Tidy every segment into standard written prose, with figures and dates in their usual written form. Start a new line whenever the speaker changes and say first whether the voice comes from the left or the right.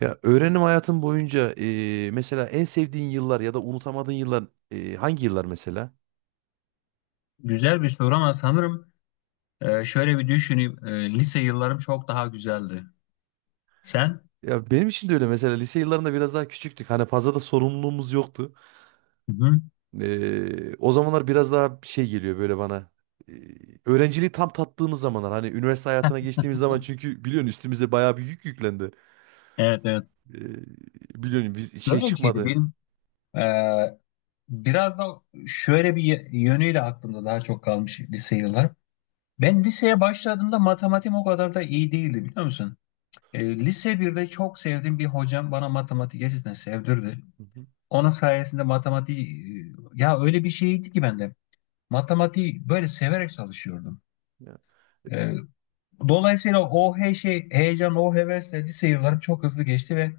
right: Ya öğrenim hayatın boyunca mesela en sevdiğin yıllar ya da unutamadığın yıllar hangi yıllar mesela?
left: Güzel bir soru ama sanırım şöyle bir düşüneyim. Lise yıllarım çok daha güzeldi. Sen?
right: Ya benim için de öyle mesela lise yıllarında biraz daha küçüktük. Hani fazla da sorumluluğumuz yoktu.
left: Hı hı.
right: O zamanlar biraz daha şey geliyor böyle bana. E, Öğrenciliği tam tattığımız zamanlar hani üniversite hayatına geçtiğimiz zaman çünkü biliyorsun üstümüze bayağı bir yük yüklendi.
left: Evet, evet.
right: E, Biliyorsun biz şey
left: Böyle bir şeydi
right: çıkmadı.
left: benim. e, Biraz da şöyle bir yönüyle aklımda daha çok kalmış lise yıllarım. Ben liseye başladığımda matematiğim o kadar da iyi değildi, biliyor musun? Lise birde çok sevdiğim bir hocam bana matematik gerçekten sevdirdi.
right: Hı hı.
left: Onun sayesinde matematiği ya öyle bir şeydi ki bende. Matematiği böyle severek çalışıyordum.
right: Ya.
left: E, Dolayısıyla o şey, heyecan, o hevesle lise yıllarım çok hızlı geçti ve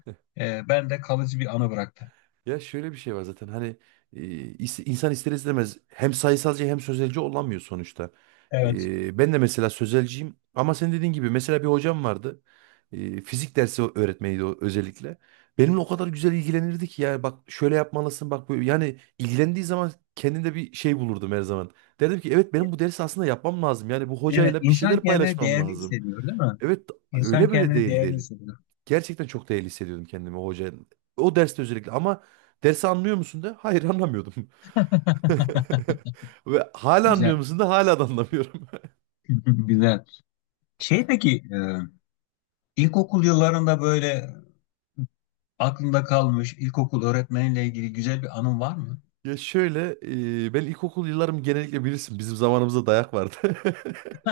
left: bende kalıcı bir anı bıraktı.
right: Ya şöyle bir şey var zaten hani e, insan ister istemez hem sayısalcı hem sözelci olamıyor sonuçta.
left: Evet.
right: Ben de mesela sözelciyim ama sen dediğin gibi mesela bir hocam vardı. Fizik dersi öğretmeniydi o özellikle. Benimle o kadar güzel ilgilenirdi ki ya bak şöyle yapmalısın bak böyle yani ilgilendiği zaman kendinde bir şey bulurdum her zaman. Derdim ki evet benim bu dersi aslında yapmam lazım. Yani bu
left: Evet,
right: hocayla bir şeyler
left: insan kendini
right: paylaşmam
left: değerli
right: lazım.
left: hissediyor, değil mi?
right: Evet
left: İnsan
right: öyle böyle
left: kendini
right: değil
left: değerli
right: değil.
left: hissediyor.
right: Gerçekten çok değerli hissediyordum kendimi o hoca. O derste özellikle ama dersi anlıyor musun de? Hayır anlamıyordum. Ve hala anlıyor
left: Güzel,
right: musun da hala da anlamıyorum.
left: güzel. Şey peki, ilkokul yıllarında böyle aklında kalmış ilkokul öğretmeninle ilgili güzel bir anın var mı?
right: Ya şöyle ben ilkokul yıllarım genellikle bilirsin bizim zamanımızda dayak vardı.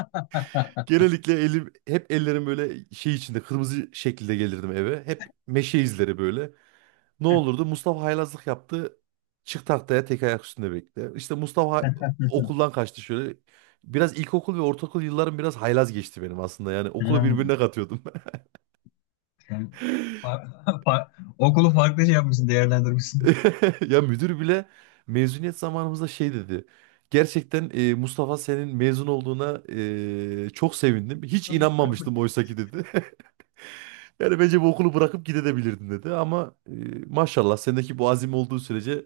right: Genellikle elim hep ellerim böyle şey içinde kırmızı şekilde gelirdim eve. Hep meşe izleri böyle. Ne olurdu? Mustafa haylazlık yaptı. Çık tahtaya tek ayak üstünde bekle. İşte Mustafa okuldan kaçtı şöyle. Biraz ilkokul ve ortaokul yıllarım biraz haylaz geçti benim aslında. Yani okulu
left: Hmm,
right: birbirine katıyordum.
left: sen fa- fa- okulu farklı şey yapmışsın, değerlendirmişsin.
right: Ya müdür bile mezuniyet zamanımızda şey dedi. Gerçekten Mustafa senin mezun olduğuna çok sevindim. Hiç inanmamıştım oysa ki dedi. Yani bence bu okulu bırakıp gidebilirdin dedi. Ama maşallah sendeki bu azim olduğu sürece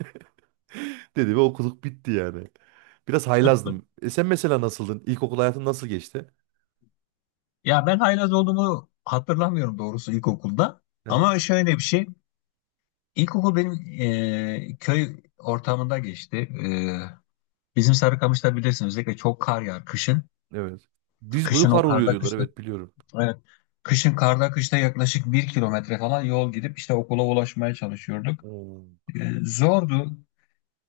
right: dedi ve okuluk bitti yani. Biraz haylazdım. E sen mesela nasıldın? İlkokul hayatın nasıl geçti?
left: Ya ben haylaz olduğumu hatırlamıyorum doğrusu ilkokulda.
right: Hı hı,
left: Ama şöyle bir şey. İlkokul benim köy ortamında geçti. Bizim Sarıkamış'ta bilirsin, özellikle çok kar yağar kışın.
right: evet. Diz boyu
left: Kışın
right: kar
left: o
right: oluyor
left: karda
right: diyorlar.
left: kışta.
right: Evet biliyorum.
left: Evet. Kışın karda kışta yaklaşık bir kilometre falan yol gidip işte okula ulaşmaya çalışıyorduk.
right: Hmm.
left: Zordu.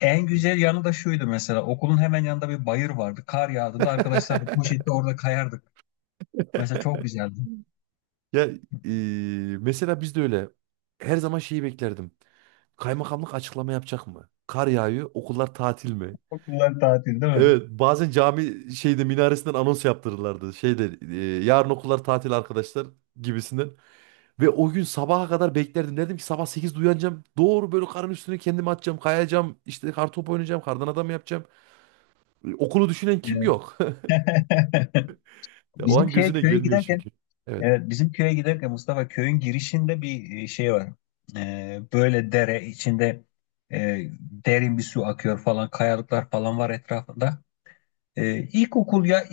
left: En güzel yanı da şuydu, mesela okulun hemen yanında bir bayır vardı. Kar yağdığında arkadaşlarla poşette orada kayardık. Mesela çok güzeldi.
right: Ya e, mesela biz de öyle. Her zaman şeyi beklerdim. Kaymakamlık açıklama yapacak mı? Kar yağıyor, okullar tatil mi?
left: Okullar tatil değil mi?
right: Evet, bazen cami şeyde minaresinden anons yaptırırlardı. Şeyde yarın okullar tatil arkadaşlar gibisinden. Ve o gün sabaha kadar beklerdim. Dedim ki sabah 8'de uyanacağım. Doğru böyle karın üstüne kendimi atacağım. Kayacağım. İşte kartopu oynayacağım. Kardan adam yapacağım. Okulu düşünen kim
left: Evet.
right: yok? Ya o
left: Bizim
right: an
left: şeye
right: gözüne
left: köye
right: gelmiyor
left: giderken,
right: çünkü. Evet.
left: evet, bizim köye giderken Mustafa köyün girişinde bir şey var. Böyle dere içinde derin bir su akıyor falan, kayalıklar falan var etrafında. İlkokul ya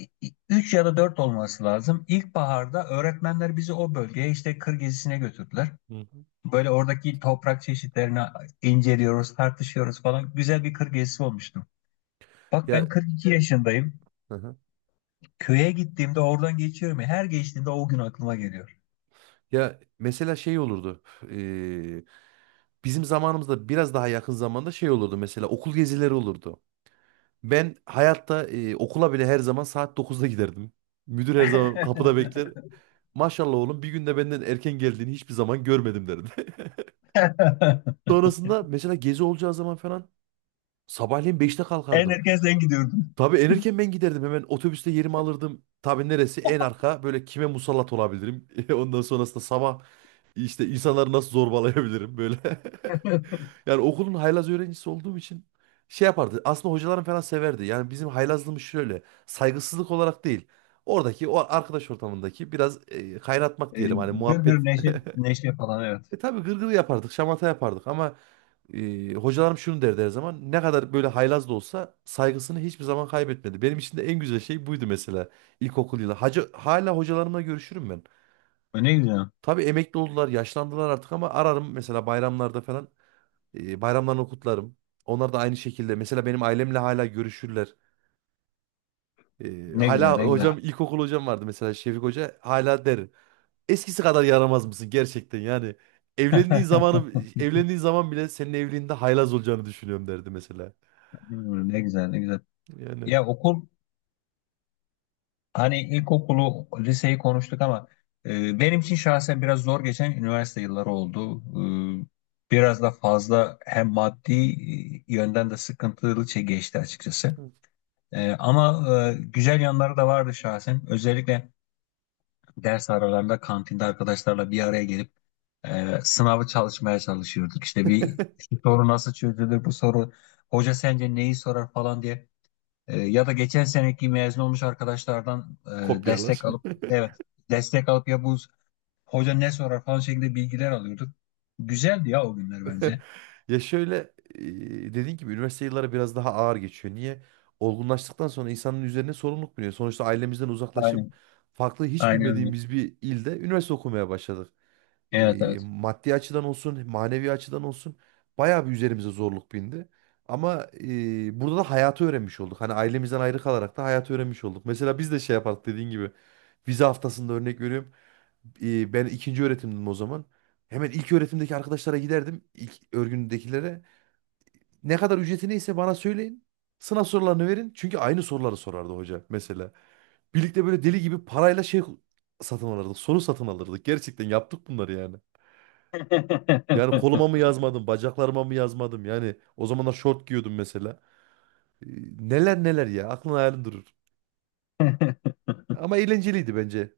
left: 3 ya da 4 olması lazım. İlkbaharda öğretmenler bizi o bölgeye işte kır gezisine götürdüler.
right: Hı hı.
left: Böyle oradaki toprak çeşitlerini inceliyoruz, tartışıyoruz falan. Güzel bir kır gezisi olmuştu. Bak
right: Ya
left: ben 42 yaşındayım.
right: hı hı.
left: Köye gittiğimde oradan geçiyorum ya. Her geçtiğimde o gün aklıma geliyor.
right: Ya mesela şey olurdu. Eee, Bizim zamanımızda biraz daha yakın zamanda şey olurdu mesela okul gezileri olurdu. Ben hayatta okula bile her zaman saat dokuzda giderdim. Müdür her zaman kapıda bekler. Maşallah oğlum bir günde benden erken geldiğini hiçbir zaman görmedim derdi. Sonrasında mesela gezi olacağı zaman falan sabahleyin beşte
left: En
right: kalkardım.
left: erken sen gidiyordun.
right: Tabii en erken ben giderdim hemen otobüste yerimi alırdım. Tabii neresi en arka böyle kime musallat olabilirim. Ondan sonrasında sabah işte insanları nasıl zorbalayabilirim böyle. Yani okulun haylaz öğrencisi olduğum için şey yapardı. Aslında hocalarım falan severdi. Yani bizim haylazlığımız şöyle. Saygısızlık olarak değil. Oradaki o arkadaş ortamındaki biraz kaynatmak
left: E,
right: diyelim. Hani
left: gır
right: muhabbet.
left: neşe, neşe falan, evet.
right: E tabii gırgır yapardık. Şamata yapardık. Ama hocalarım şunu derdi her zaman. Ne kadar böyle haylaz da olsa saygısını hiçbir zaman kaybetmedi. Benim için de en güzel şey buydu mesela. İlkokul yılı. Hacı, hala hocalarımla görüşürüm ben.
left: Ne güzel.
right: Tabii emekli oldular, yaşlandılar artık ama ararım mesela bayramlarda falan. Bayramlarını kutlarım. Onlar da aynı şekilde. Mesela benim ailemle hala görüşürler.
left: Ne güzel,
right: Hala
left: ne güzel.
right: hocam ilkokul hocam vardı mesela Şefik Hoca. Hala der. Eskisi kadar yaramaz mısın gerçekten yani. Evlendiğin zamanı evlendiğin zaman bile senin evliliğinde haylaz olacağını düşünüyorum derdi mesela.
left: Ne güzel, ne güzel.
right: Yani
left: Ya hani ilkokulu liseyi konuştuk ama benim için şahsen biraz zor geçen üniversite yılları oldu. Biraz da fazla hem maddi yönden de sıkıntılı şey geçti açıkçası. Ama güzel yanları da vardı şahsen. Özellikle ders aralarında kantinde arkadaşlarla bir araya gelip sınavı çalışmaya çalışıyorduk. İşte bir şu soru nasıl çözülür, bu soru hoca sence neyi sorar falan diye. Ya da geçen seneki mezun olmuş arkadaşlardan destek
right: kopyalar.
left: alıp, evet, destek alıp ya bu hoca ne sorar falan şeklinde bilgiler alıyorduk. Güzeldi ya o günler bence.
right: Ya şöyle e, dediğin gibi üniversite yılları biraz daha ağır geçiyor. Niye? Olgunlaştıktan sonra insanın üzerine sorumluluk biniyor. Sonuçta ailemizden uzaklaşıp
left: Aynen.
right: farklı hiç
left: Aynen öyle.
right: bilmediğimiz bir ilde üniversite okumaya başladık.
left: Evet, evet.
right: Maddi açıdan olsun, manevi açıdan olsun bayağı bir üzerimize zorluk bindi. Ama burada da hayatı öğrenmiş olduk. Hani ailemizden ayrı kalarak da hayatı öğrenmiş olduk. Mesela biz de şey yapardık dediğin gibi vize haftasında örnek veriyorum. Ben ikinci öğretimdim o zaman. Hemen ilk öğretimdeki arkadaşlara giderdim. İlk örgündekilere. Ne kadar ücreti neyse bana söyleyin. Sınav sorularını verin. Çünkü aynı soruları sorardı hoca mesela. Birlikte böyle deli gibi parayla şey satın alırdık. Soru satın alırdık. Gerçekten yaptık bunları yani. Yani koluma mı yazmadım, bacaklarıma mı yazmadım? Yani o zamanlar şort giyiyordum mesela. Ee, Neler neler ya. Aklın hayalin durur. Ama eğlenceliydi bence.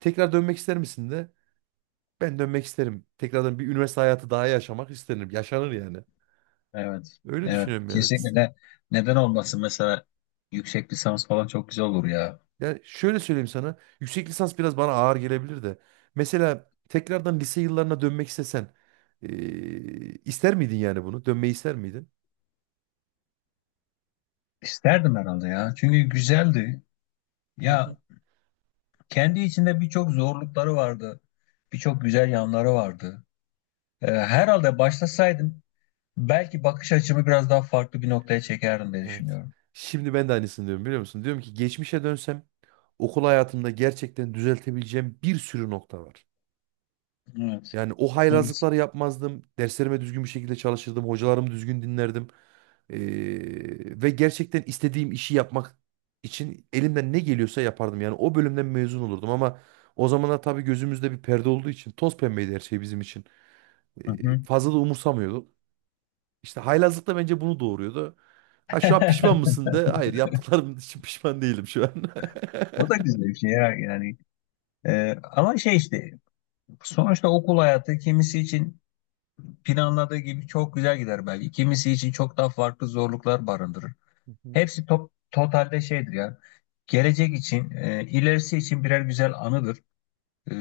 right: Tekrar dönmek ister misin de? Ben dönmek isterim. Tekrardan bir üniversite hayatı daha yaşamak isterim. Yaşanır yani.
left: Evet.
right: Öyle
left: Evet.
right: düşünüyorum yani.
left: Kesinlikle. Neden olmasın, mesela yüksek lisans falan çok güzel olur ya.
right: Yani şöyle söyleyeyim sana. Yüksek lisans biraz bana ağır gelebilir de. Mesela tekrardan lise yıllarına dönmek istesen. ee, ister miydin yani bunu? Dönmeyi ister miydin?
left: İsterdim herhalde ya. Çünkü güzeldi.
right: Hı hı.
left: Ya kendi içinde birçok zorlukları vardı. Birçok güzel yanları vardı. Herhalde başlasaydım belki bakış açımı biraz daha farklı bir noktaya çekerdim diye
right: Evet.
left: düşünüyorum.
right: Şimdi ben de aynısını diyorum biliyor musun? Diyorum ki geçmişe dönsem okul hayatımda gerçekten düzeltebileceğim bir sürü nokta var.
left: Evet.
right: Yani o
left: Evet.
right: haylazlıkları yapmazdım. Derslerime düzgün bir şekilde çalışırdım. Hocalarımı düzgün dinlerdim. Ee, Ve gerçekten istediğim işi yapmak için elimden ne geliyorsa yapardım. Yani o bölümden mezun olurdum ama o zamanlar tabii gözümüzde bir perde olduğu için toz pembeydi her şey bizim için.
left: Hı hı.
right: Fazla da umursamıyorduk. İşte haylazlık da bence bunu doğuruyordu. Ha şu an pişman mısın de? Hayır yaptıklarım için pişman değilim şu an.
left: O da güzel bir şey ya yani. Ama şey işte sonuçta okul hayatı kimisi için planladığı gibi çok güzel gider belki. Kimisi için çok daha farklı zorluklar barındırır.
right: Hı hı.
left: Hepsi totalde şeydir ya. Gelecek için, ilerisi için birer güzel anıdır. E,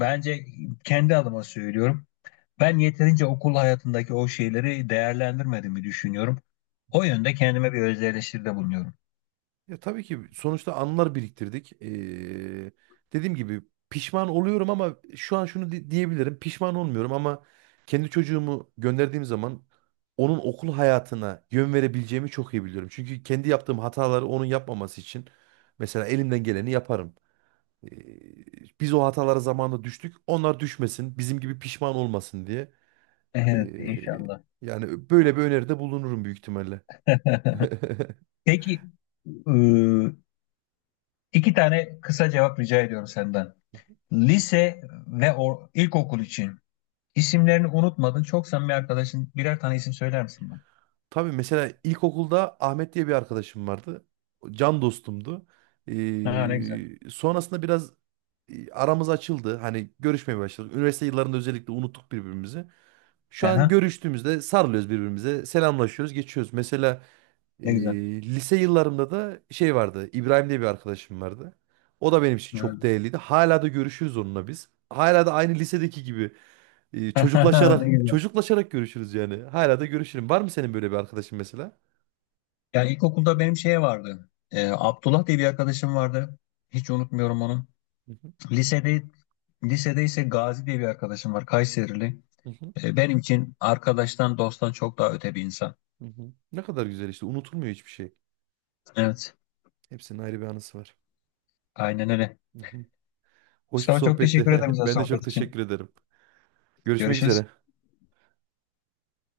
left: bence kendi adıma söylüyorum. Ben yeterince okul hayatındaki o şeyleri değerlendirmediğimi düşünüyorum. O yönde kendime bir öz eleştiride bulunuyorum.
right: Ya tabii ki sonuçta anılar biriktirdik. Dediğim gibi pişman oluyorum ama şu an şunu diyebilirim. Pişman olmuyorum ama kendi çocuğumu gönderdiğim zaman onun okul hayatına yön verebileceğimi çok iyi biliyorum. Çünkü kendi yaptığım hataları onun yapmaması için mesela elimden geleni yaparım. Ee, Biz o hatalara zamanında düştük. Onlar düşmesin, bizim gibi pişman olmasın diye. Ee,
left: Evet, inşallah.
right: Yani böyle bir öneride bulunurum büyük ihtimalle.
left: Peki, e, iki tane kısa cevap rica ediyorum senden. Lise ve ilkokul için isimlerini unutmadın. Çok samimi arkadaşın birer tane isim söyler misin bana?
right: Tabii mesela ilkokulda Ahmet diye bir arkadaşım vardı. Can dostumdu.
left: Ha, ne güzel.
right: Sonrasında biraz aramız açıldı. Hani görüşmeye başladık. Üniversite yıllarında özellikle unuttuk birbirimizi. Şu an
left: Aha,
right: görüştüğümüzde sarılıyoruz birbirimize. Selamlaşıyoruz, geçiyoruz. Mesela e,
left: ne güzel.
right: lise yıllarımda da şey vardı. İbrahim diye bir arkadaşım vardı. O da benim için
left: Evet.
right: çok değerliydi. Hala da görüşürüz onunla biz. Hala da aynı lisedeki gibi
left: Ne
right: çocuklaşarak
left: güzel.
right: çocuklaşarak görüşürüz yani. Hala da görüşürüm. Var mı senin böyle bir arkadaşın mesela?
left: Yani ilkokulda benim şeye vardı. Abdullah diye bir arkadaşım vardı. Hiç unutmuyorum onu.
right: Hı hı,
left: Lisede ise Gazi diye bir arkadaşım var. Kayserili.
right: hı hı,
left: Benim için arkadaştan dosttan çok daha öte bir insan.
right: hı hı. Ne kadar güzel işte. Unutulmuyor hiçbir şey.
left: Evet.
right: Hepsinin ayrı bir anısı var.
left: Aynen öyle.
right: Hı hı. Hoş bir
left: Mustafa, çok
right: sohbetti.
left: teşekkür ederim güzel
right: Ben de çok
left: sohbet için.
right: teşekkür ederim. Görüşmek
left: Görüşürüz.
right: üzere.